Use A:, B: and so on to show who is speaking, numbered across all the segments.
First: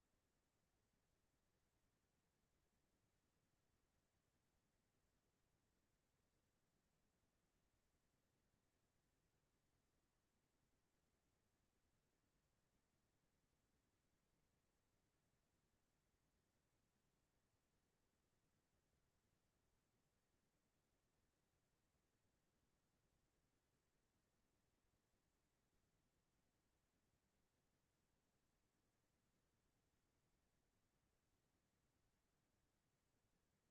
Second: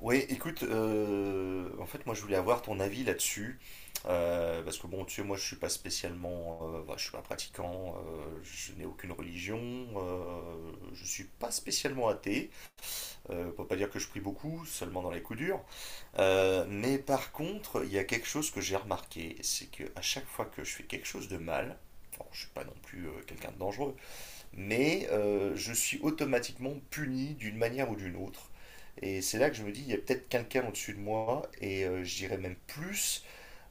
A: Oui, écoute, en fait, moi, je voulais avoir ton avis là-dessus. Parce que bon, tu sais, moi, je suis pas spécialement, je suis pas pratiquant, je n'ai aucune religion, je suis pas spécialement athée. On peut pas dire que je prie beaucoup, seulement dans les coups durs. Mais par contre, il y a quelque chose que j'ai remarqué, c'est que à chaque fois que je fais quelque chose de mal, bon, je suis pas non plus quelqu'un de dangereux, mais je suis automatiquement puni d'une manière ou d'une autre. Et c'est là que je me dis, il y a peut-être quelqu'un au-dessus de moi, et je dirais même plus,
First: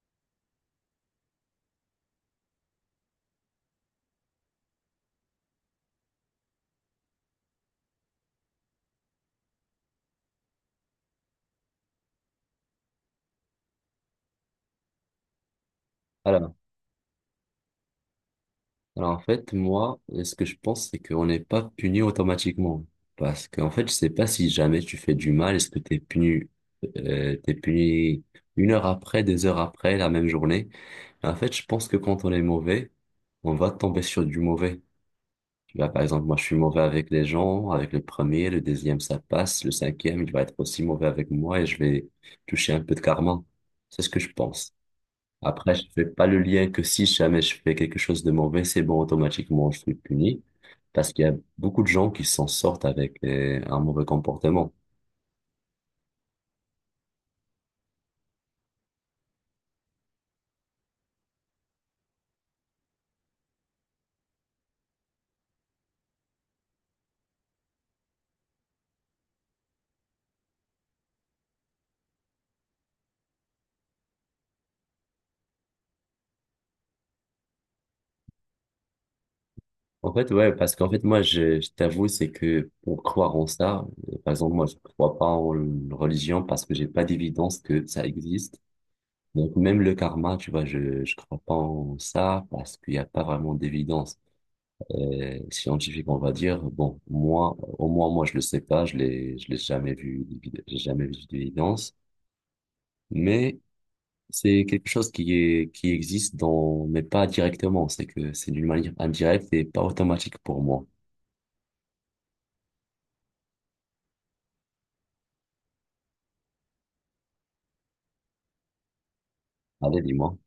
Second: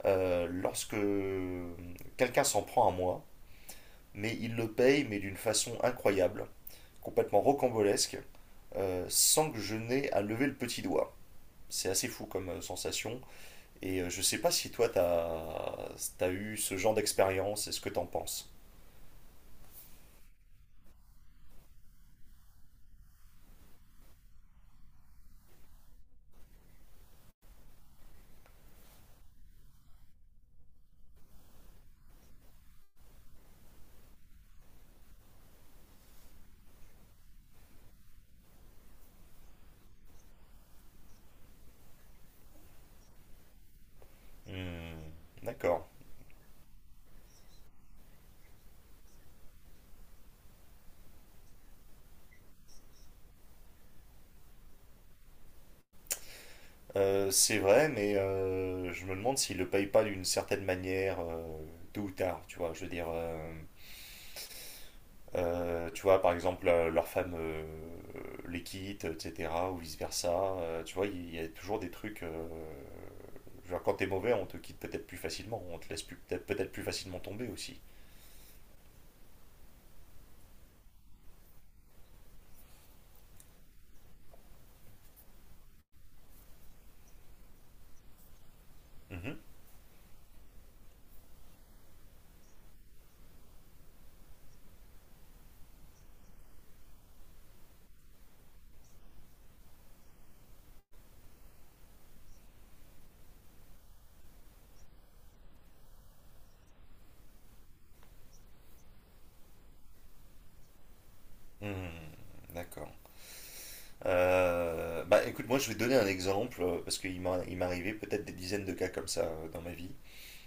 A: lorsque quelqu'un s'en prend à moi, mais il le paye, mais d'une façon incroyable, complètement rocambolesque, sans que je n'aie à lever le petit doigt. C'est assez fou comme sensation, et je sais pas si toi t'as
B: Alors,
A: eu ce genre d'expérience, et ce que t'en penses.
B: alors, en fait, moi, ce que je pense, c'est qu'on n'est pas puni automatiquement. Parce qu'en fait, je sais pas si jamais tu fais du mal, est-ce que t'es puni 1 heure après, 2 heures après, la même journée. En fait, je pense que quand on est mauvais, on va tomber sur du mauvais. Tu vois, par exemple, moi, je suis mauvais avec les gens, avec le premier, le deuxième, ça passe, le cinquième, il va être aussi mauvais avec moi et je vais toucher un peu de karma. C'est ce que je pense.
A: Hmm,
B: Après, je
A: d'accord.
B: fais pas le lien que si jamais je fais quelque chose de mauvais, c'est bon, automatiquement, je suis puni. Parce qu'il y a beaucoup de gens qui s'en sortent avec un mauvais comportement.
A: C'est vrai, mais je me demande s'il le paye pas d'une certaine manière, tôt ou tard, tu vois. Je veux dire, tu vois, par exemple, leur femme les quitte, etc., ou vice-versa. Tu vois, il y a toujours des trucs. Je veux dire, quand t'es mauvais, on te quitte peut-être plus facilement, on te laisse peut-être plus facilement tomber aussi.
B: En fait, ouais, parce qu'en fait, moi, je t'avoue, c'est que pour croire en ça, par exemple, moi, je crois pas en une religion parce que j'ai pas d'évidence que ça existe.
A: Mhm.
B: Donc, même le karma, tu vois, je crois pas en ça parce qu'il y a pas vraiment d'évidence, scientifique, on va dire. Bon, moi, au moins, moi, je le sais pas, je l'ai jamais vu, j'ai jamais vu d'évidence, mais c'est quelque chose qui est, qui existe dans, mais pas directement, c'est que c'est d'une manière indirecte et pas automatique pour moi.
A: Hmm, d'accord. Écoute, moi je vais te donner un exemple, parce il m'est arrivé peut-être des dizaines de cas comme ça dans ma vie.
B: Allez, dis-moi.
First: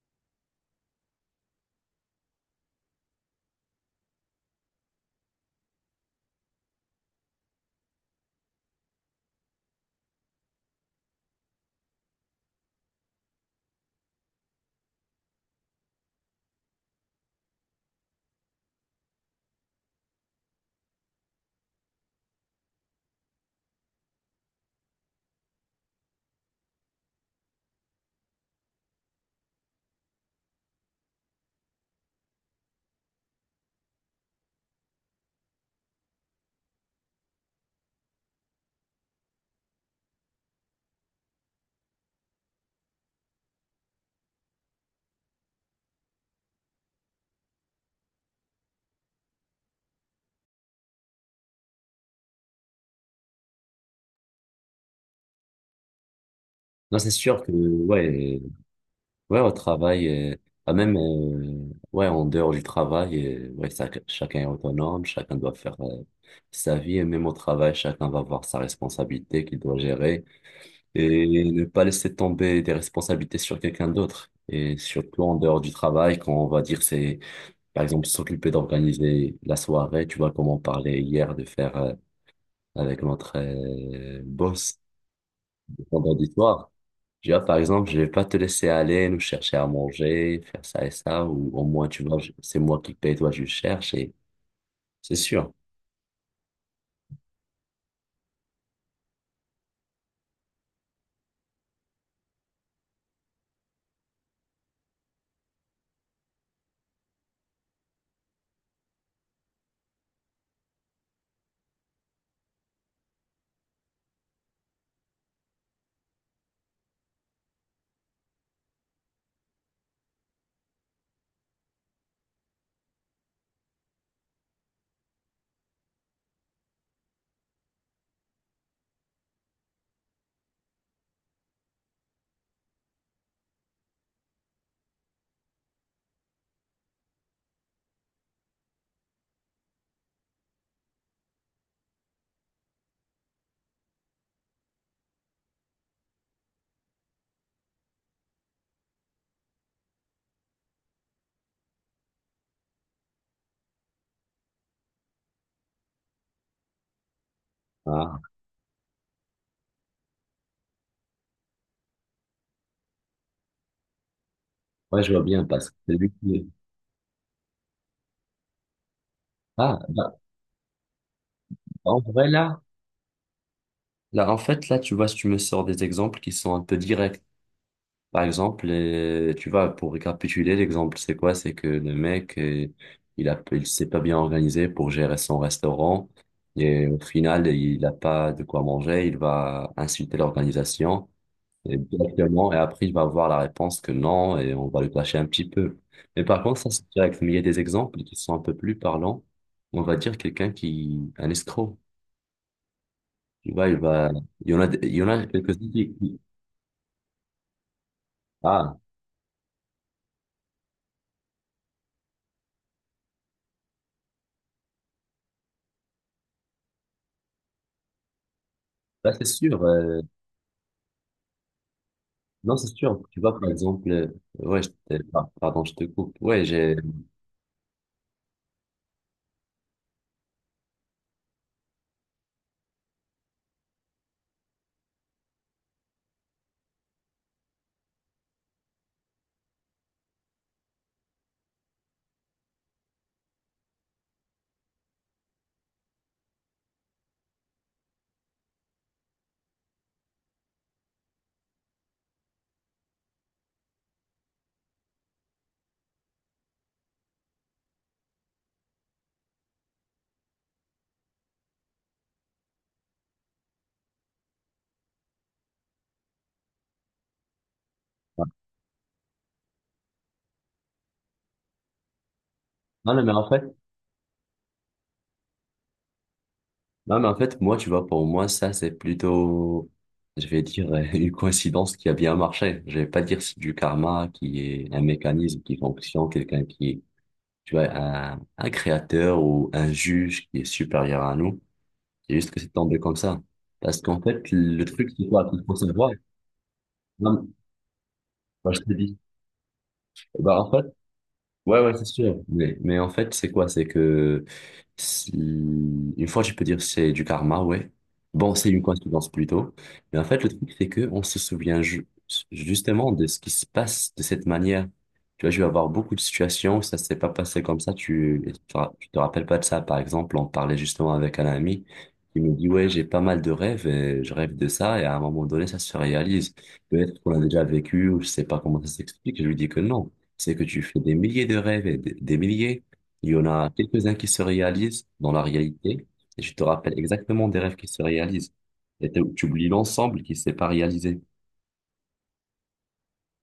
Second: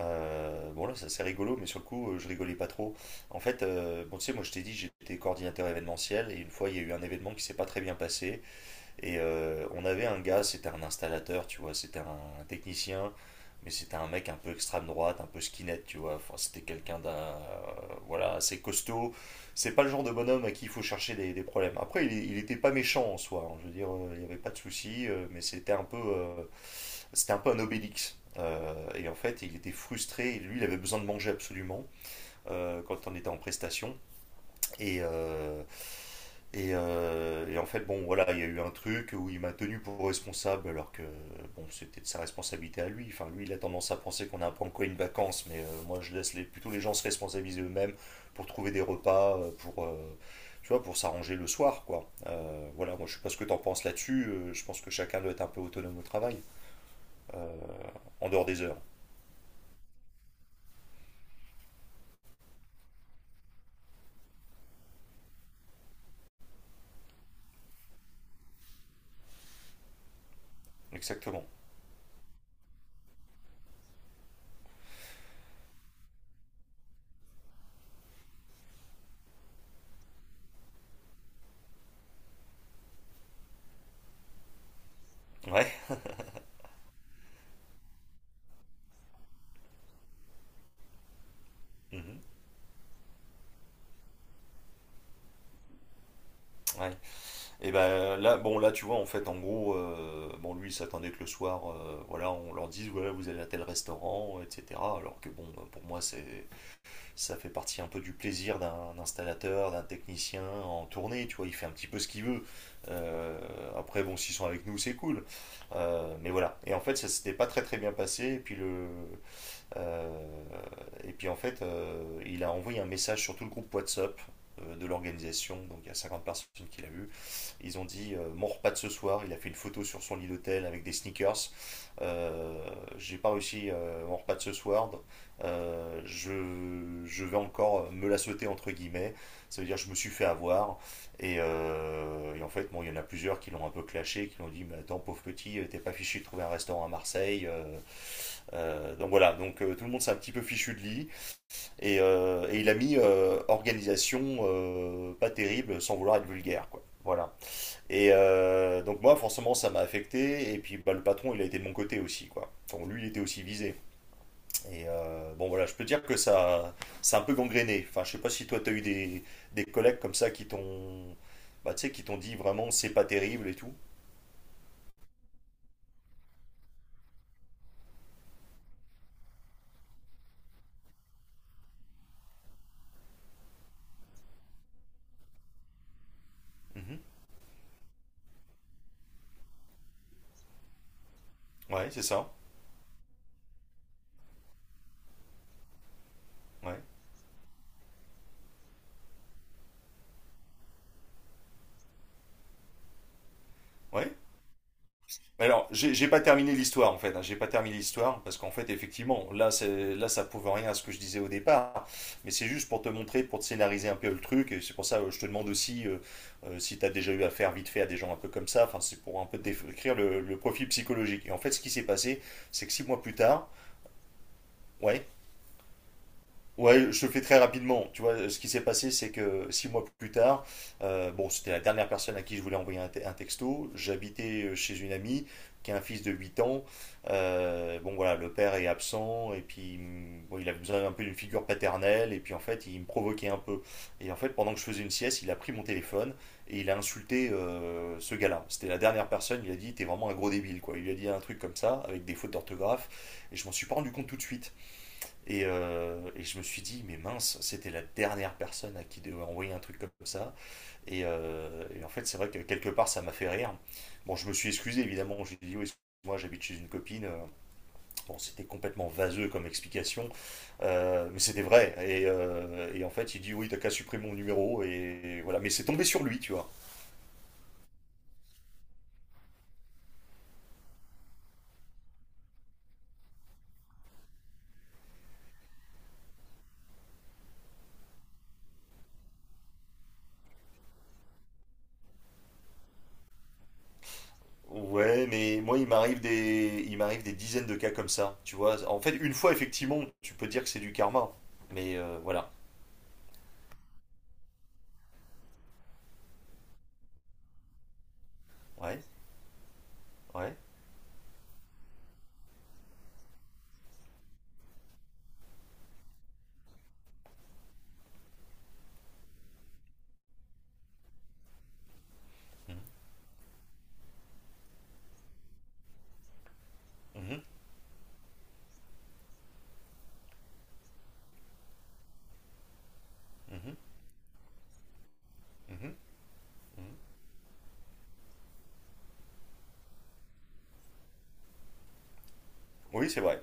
A: Bon là c'est rigolo mais sur le coup je rigolais pas trop. En fait, bon tu sais moi je t'ai dit j'étais coordinateur événementiel et une fois il y a eu un événement qui s'est pas très bien passé et on avait un gars, c'était un installateur, tu vois, c'était un technicien, mais c'était un mec un peu extrême droite, un peu skinhead, tu vois. Enfin, c'était quelqu'un d'un, voilà, assez costaud. C'est pas le genre de bonhomme à qui il faut chercher des problèmes. Après, il était pas méchant en soi, hein. Je veux dire, il n'y avait pas de souci, mais c'était un peu un obélix. Et en fait, il était frustré. Lui, il avait besoin de manger absolument quand on était en prestation. Et, euh, et en fait, bon, voilà, il y a eu un truc où il m'a tenu pour responsable, alors que bon, c'était de sa responsabilité à lui. Enfin, lui, il a tendance à penser qu'on a un peu encore une vacance, mais moi, je laisse plutôt les gens se responsabiliser eux-mêmes pour trouver des repas, tu vois, pour s'arranger le soir, quoi. Voilà, moi, je sais pas ce que t'en penses là-dessus. Je pense que chacun doit être un peu autonome au travail,
B: Non, c'est sûr que,
A: en
B: ouais,
A: dehors des heures.
B: ouais, au travail, euh, bah, même, ouais, en dehors du travail, ouais, chacun est autonome, chacun doit faire, sa vie, et même au travail, chacun va avoir sa responsabilité qu'il doit gérer.
A: Exactement.
B: Et ne pas laisser tomber des responsabilités sur quelqu'un d'autre. Et surtout en dehors du travail, quand on va dire c'est, par exemple, s'occuper d'organiser la soirée, tu vois, comme on parlait hier de faire avec notre boss
A: Ouais.
B: vendredi soir. Tu vois, par exemple, je vais pas te laisser aller, nous chercher à manger, faire ça et ça, ou au moins, tu vois,
A: Mhm.
B: c'est moi qui paye, toi, je cherche, et c'est sûr.
A: Ouais. Et ben là, bon là tu vois en fait en gros, bon lui il s'attendait que le soir, voilà, on leur dise voilà vous allez à tel restaurant, etc. Alors que bon pour moi c'est ça fait partie un peu du plaisir d'un installateur, d'un technicien en tournée, tu vois, il fait un petit peu ce qu'il veut. Euh, Après bon s'ils sont avec nous c'est cool. Mais voilà. Et en fait ça s'était pas très très bien passé. Et puis euh, en fait il a envoyé un message sur tout le groupe WhatsApp de l'organisation, donc il y a 50 personnes qui l'a vu. Ils ont dit mon repas de ce soir, il a fait une photo sur son lit d'hôtel avec des sneakers. Euh, J'ai pas réussi mon repas de ce soir. Je vais encore me la sauter entre guillemets. Ça veut dire je me suis fait avoir. Et en fait, bon, il y en a plusieurs qui l'ont un peu clashé, qui l'ont dit mais attends pauvre petit, t'es pas fichu de trouver un restaurant à Marseille. Donc voilà, donc tout le monde s'est un petit peu fichu de lit. Et il a mis organisation pas terrible sans vouloir être vulgaire quoi. Voilà. Et
B: Ah,
A: donc moi, forcément, ça m'a affecté. Et puis bah, le patron, il a été de mon côté aussi, quoi. Enfin, lui, il était aussi visé. Et
B: ouais, je vois bien,
A: bon, voilà,
B: parce
A: je
B: que
A: peux
B: c'est
A: dire
B: lui
A: que
B: qui...
A: ça, c'est un peu gangréné. Enfin, je sais pas si toi, t'as eu des
B: Ah,
A: collègues comme
B: bah,
A: ça qui t'ont, bah, tu sais,
B: en
A: qui t'ont
B: vrai,
A: dit
B: là,
A: vraiment, c'est pas terrible et tout.
B: là, en fait, là, tu vois, tu me sors des exemples qui sont un peu directs. Par exemple, tu vois, pour récapituler, l'exemple, c'est quoi? C'est que le mec, il s'est pas bien organisé pour gérer son restaurant et au
A: Mhm.
B: final, il n'a pas de quoi manger, il va insulter l'organisation et
A: Ouais, c'est ça.
B: directement et après, il va avoir la réponse que non et on va le clasher un petit peu. Mais par contre, ça,
A: Ouais.
B: c'est direct. Mais il y a des exemples qui sont un peu plus parlants. On va dire quelqu'un, un escroc. Tu vois,
A: Ouais.
B: il y en a
A: Alors,
B: quelques-uns qui,
A: j'ai
B: qui-
A: pas terminé l'histoire en fait, hein. J'ai pas terminé l'histoire parce qu'en fait,
B: Ah,
A: effectivement, c'est là, ça prouve rien à ce que je disais au départ. Mais c'est juste pour te montrer, pour te scénariser un peu le truc. Et c'est pour ça, je te demande aussi si tu as déjà eu affaire vite fait à des gens un peu comme ça. Enfin, c'est
B: là,
A: pour
B: c'est
A: un peu te
B: sûr.
A: décrire le profil psychologique. Et en fait, ce qui s'est passé,
B: Non,
A: c'est
B: c'est
A: que six
B: sûr.
A: mois plus
B: Tu vois,
A: tard,
B: par exemple, ouais,
A: ouais.
B: pardon, je te coupe. Ouais, j'ai.
A: Ouais, je te le fais très rapidement. Tu vois, ce qui s'est passé, c'est que six mois plus tard, bon, c'était la dernière personne à qui je voulais envoyer un texto. J'habitais chez une amie qui a un fils de 8 ans. Bon, voilà, le père est absent et puis bon, il avait besoin un peu d'une figure paternelle. Et puis en fait, il me provoquait un peu. Et en fait, pendant que je faisais une sieste, il a pris mon téléphone et il a insulté ce gars-là. C'était la dernière personne. Il a dit, t'es vraiment un gros débile, quoi. Il lui a dit un truc comme ça, avec des fautes d'orthographe. Et je m'en suis pas rendu compte tout de suite. Et je me suis dit, mais mince, c'était la dernière personne à qui devait envoyer un truc comme ça. Et en fait, c'est vrai que quelque part, ça m'a fait rire. Bon, je me suis excusé, évidemment. J'ai dit, oui, excuse-moi, j'habite chez une copine. Bon,
B: Ah,
A: c'était complètement vaseux comme explication, mais c'était vrai. Et en
B: non, non, mais
A: fait, il
B: en
A: dit,
B: fait,
A: oui, t'as qu'à supprimer mon numéro. Et voilà, mais c'est tombé sur lui, tu vois.
B: moi, tu vois, pour moi, ça, c'est plutôt, je vais dire, une coïncidence qui a bien marché. Je vais pas dire c'est du karma qui est un mécanisme qui fonctionne, quelqu'un qui est, tu vois, un créateur ou un juge qui est supérieur à nous. C'est juste que c'est tombé comme ça. Parce qu'en fait, le truc,
A: Ouais,
B: c'est quoi?
A: mais
B: Il faut
A: moi,
B: savoir.
A: il m'arrive des
B: Non,
A: dizaines de cas comme ça, tu
B: bah, je
A: vois.
B: te
A: En
B: dis.
A: fait, une fois, effectivement, tu peux
B: Bah,
A: dire que
B: en
A: c'est
B: fait,
A: du karma.
B: ouais, ouais,
A: Mais
B: c'est sûr.
A: voilà.
B: Mais en fait, c'est quoi? C'est que une fois, je peux dire c'est du karma, ouais. Bon, c'est une
A: Ouais,
B: coïncidence plutôt. Mais en fait, le
A: ouais.
B: truc, c'est que on se souvient justement de ce qui se passe de cette manière. Tu vois, je vais avoir beaucoup de situations où ça s'est pas passé comme ça. Tu te rappelles pas de ça. Par exemple, on parlait justement avec un ami qui me dit,
A: Mhm,
B: ouais, j'ai pas mal de rêves et je rêve de ça. Et à un moment donné, ça se réalise. Peut-être qu'on l'a
A: mhm,
B: déjà vécu ou je sais pas comment ça s'explique. Je lui dis que non, c'est que tu fais des milliers de rêves et des milliers. Il y en a
A: mhm,
B: quelques-uns qui se réalisent dans la
A: mhm.
B: réalité et tu te
A: Mhm.
B: rappelles exactement des rêves qui se réalisent. Et tu oublies l'ensemble qui ne s'est pas réalisé.
A: Oui, c'est vrai.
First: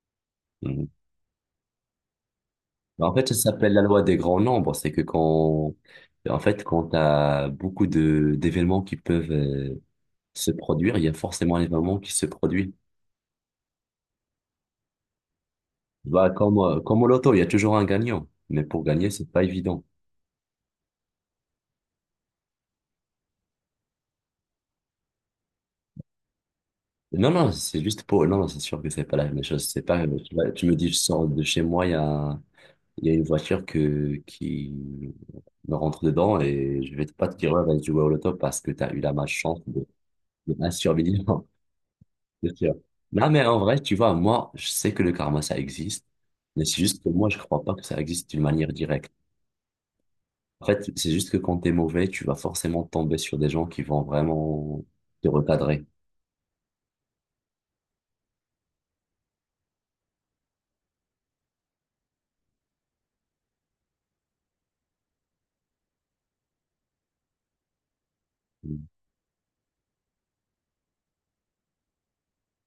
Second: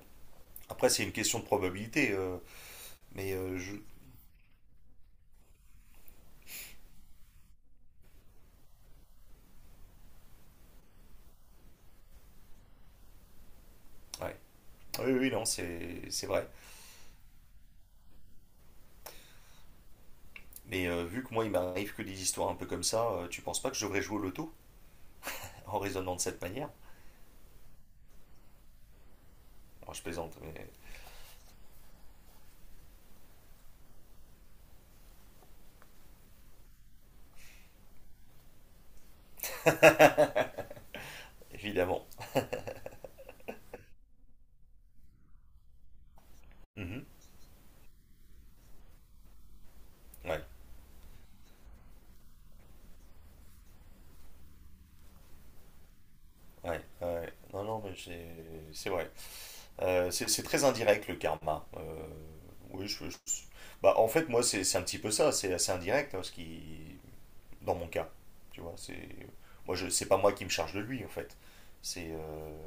B: Mhm.
A: Après, c'est une question de probabilité.
B: En fait, ça
A: Mais
B: s'appelle
A: je.
B: la loi des grands nombres. C'est que quand, en fait, quand tu as beaucoup de d'événements qui peuvent se produire, il y a forcément un événement qui se produit.
A: Ouais. Oui, oui, non, c'est
B: Bah,
A: vrai.
B: comme au loto, il y a toujours un gagnant. Mais pour gagner, c'est pas évident.
A: Mais vu que moi, il m'arrive que des histoires un peu comme ça, tu penses pas que je devrais jouer au loto en raisonnant de cette manière?
B: Non, non, c'est juste pour... Non, non, c'est sûr que c'est pas la même chose. C'est
A: Alors, je
B: pas... Tu
A: plaisante,
B: vois,
A: mais
B: tu me dis, je sors de chez moi, il y a... Il y a une voiture que... qui me rentre dedans et je vais pas te dire, ouais, vas-y jouer au loto parce que tu as eu la malchance de un survivant.
A: évidemment.
B: C'est sûr. Non, mais en vrai, tu vois, moi, je sais que le karma, ça existe. Mais c'est juste
A: Mhm.
B: que moi, je crois pas que ça existe d'une manière directe.
A: Ouais,
B: En fait, c'est juste que quand t'es mauvais, tu vas forcément tomber sur des gens qui vont vraiment te recadrer.
A: ouais, ouais. Non, non, mais c'est vrai. C'est très indirect le karma. Oui, je, je- Bah, en fait, moi, c'est un petit peu ça. C'est assez indirect hein, ce qui, dans mon cas. Tu vois, c'est pas moi qui me charge de lui en fait. C'est euh,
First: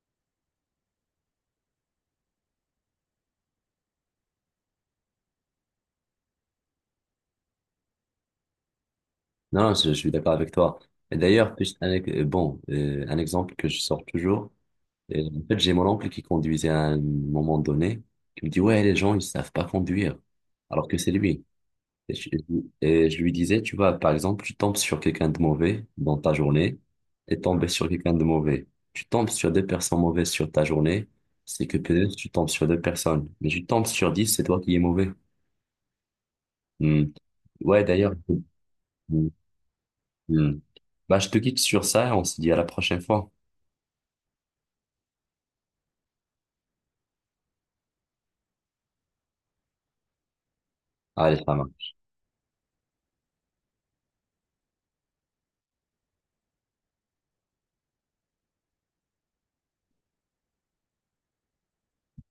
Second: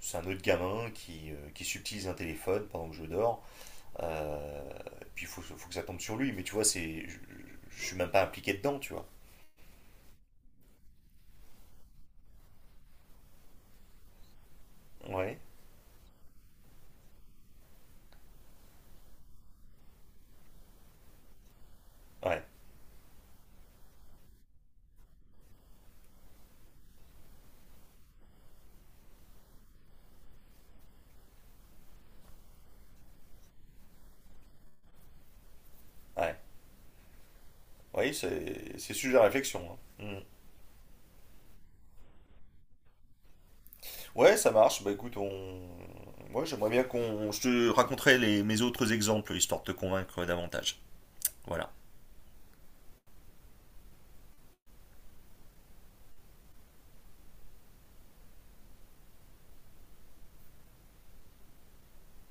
A: c'est un autre gamin qui subtilise un téléphone pendant que je dors. Euh, Puis faut que ça tombe sur lui, mais tu vois, je suis même pas impliqué dedans, tu vois.
B: Non, non, je suis d'accord avec toi. Et d'ailleurs, juste un exemple que je sors toujours.
A: Ouais,
B: En fait, j'ai mon oncle qui conduisait à un moment donné, qui me dit, ouais, les gens, ils savent pas conduire, alors que c'est lui. Et je,
A: ouais,
B: et je lui disais, tu vois, par exemple, tu tombes sur quelqu'un de mauvais dans ta journée et tombes sur quelqu'un de mauvais. Tu tombes sur deux personnes mauvaises sur ta journée, c'est que peut-être tu tombes sur deux personnes. Mais tu tombes sur 10, c'est toi qui es mauvais.
A: ouais.
B: Hmm. Ouais,
A: Oui,
B: d'ailleurs.
A: c'est sujet à réflexion, hein. Mm.
B: Hmm. Bah, je te quitte sur ça et on se dit à la prochaine fois.
A: Ouais, ça marche. Bah écoute, on. Moi, j'aimerais bien qu'on. Je te raconterai mes autres exemples, histoire de te convaincre davantage.
B: Allez, ça
A: Voilà.
B: marche.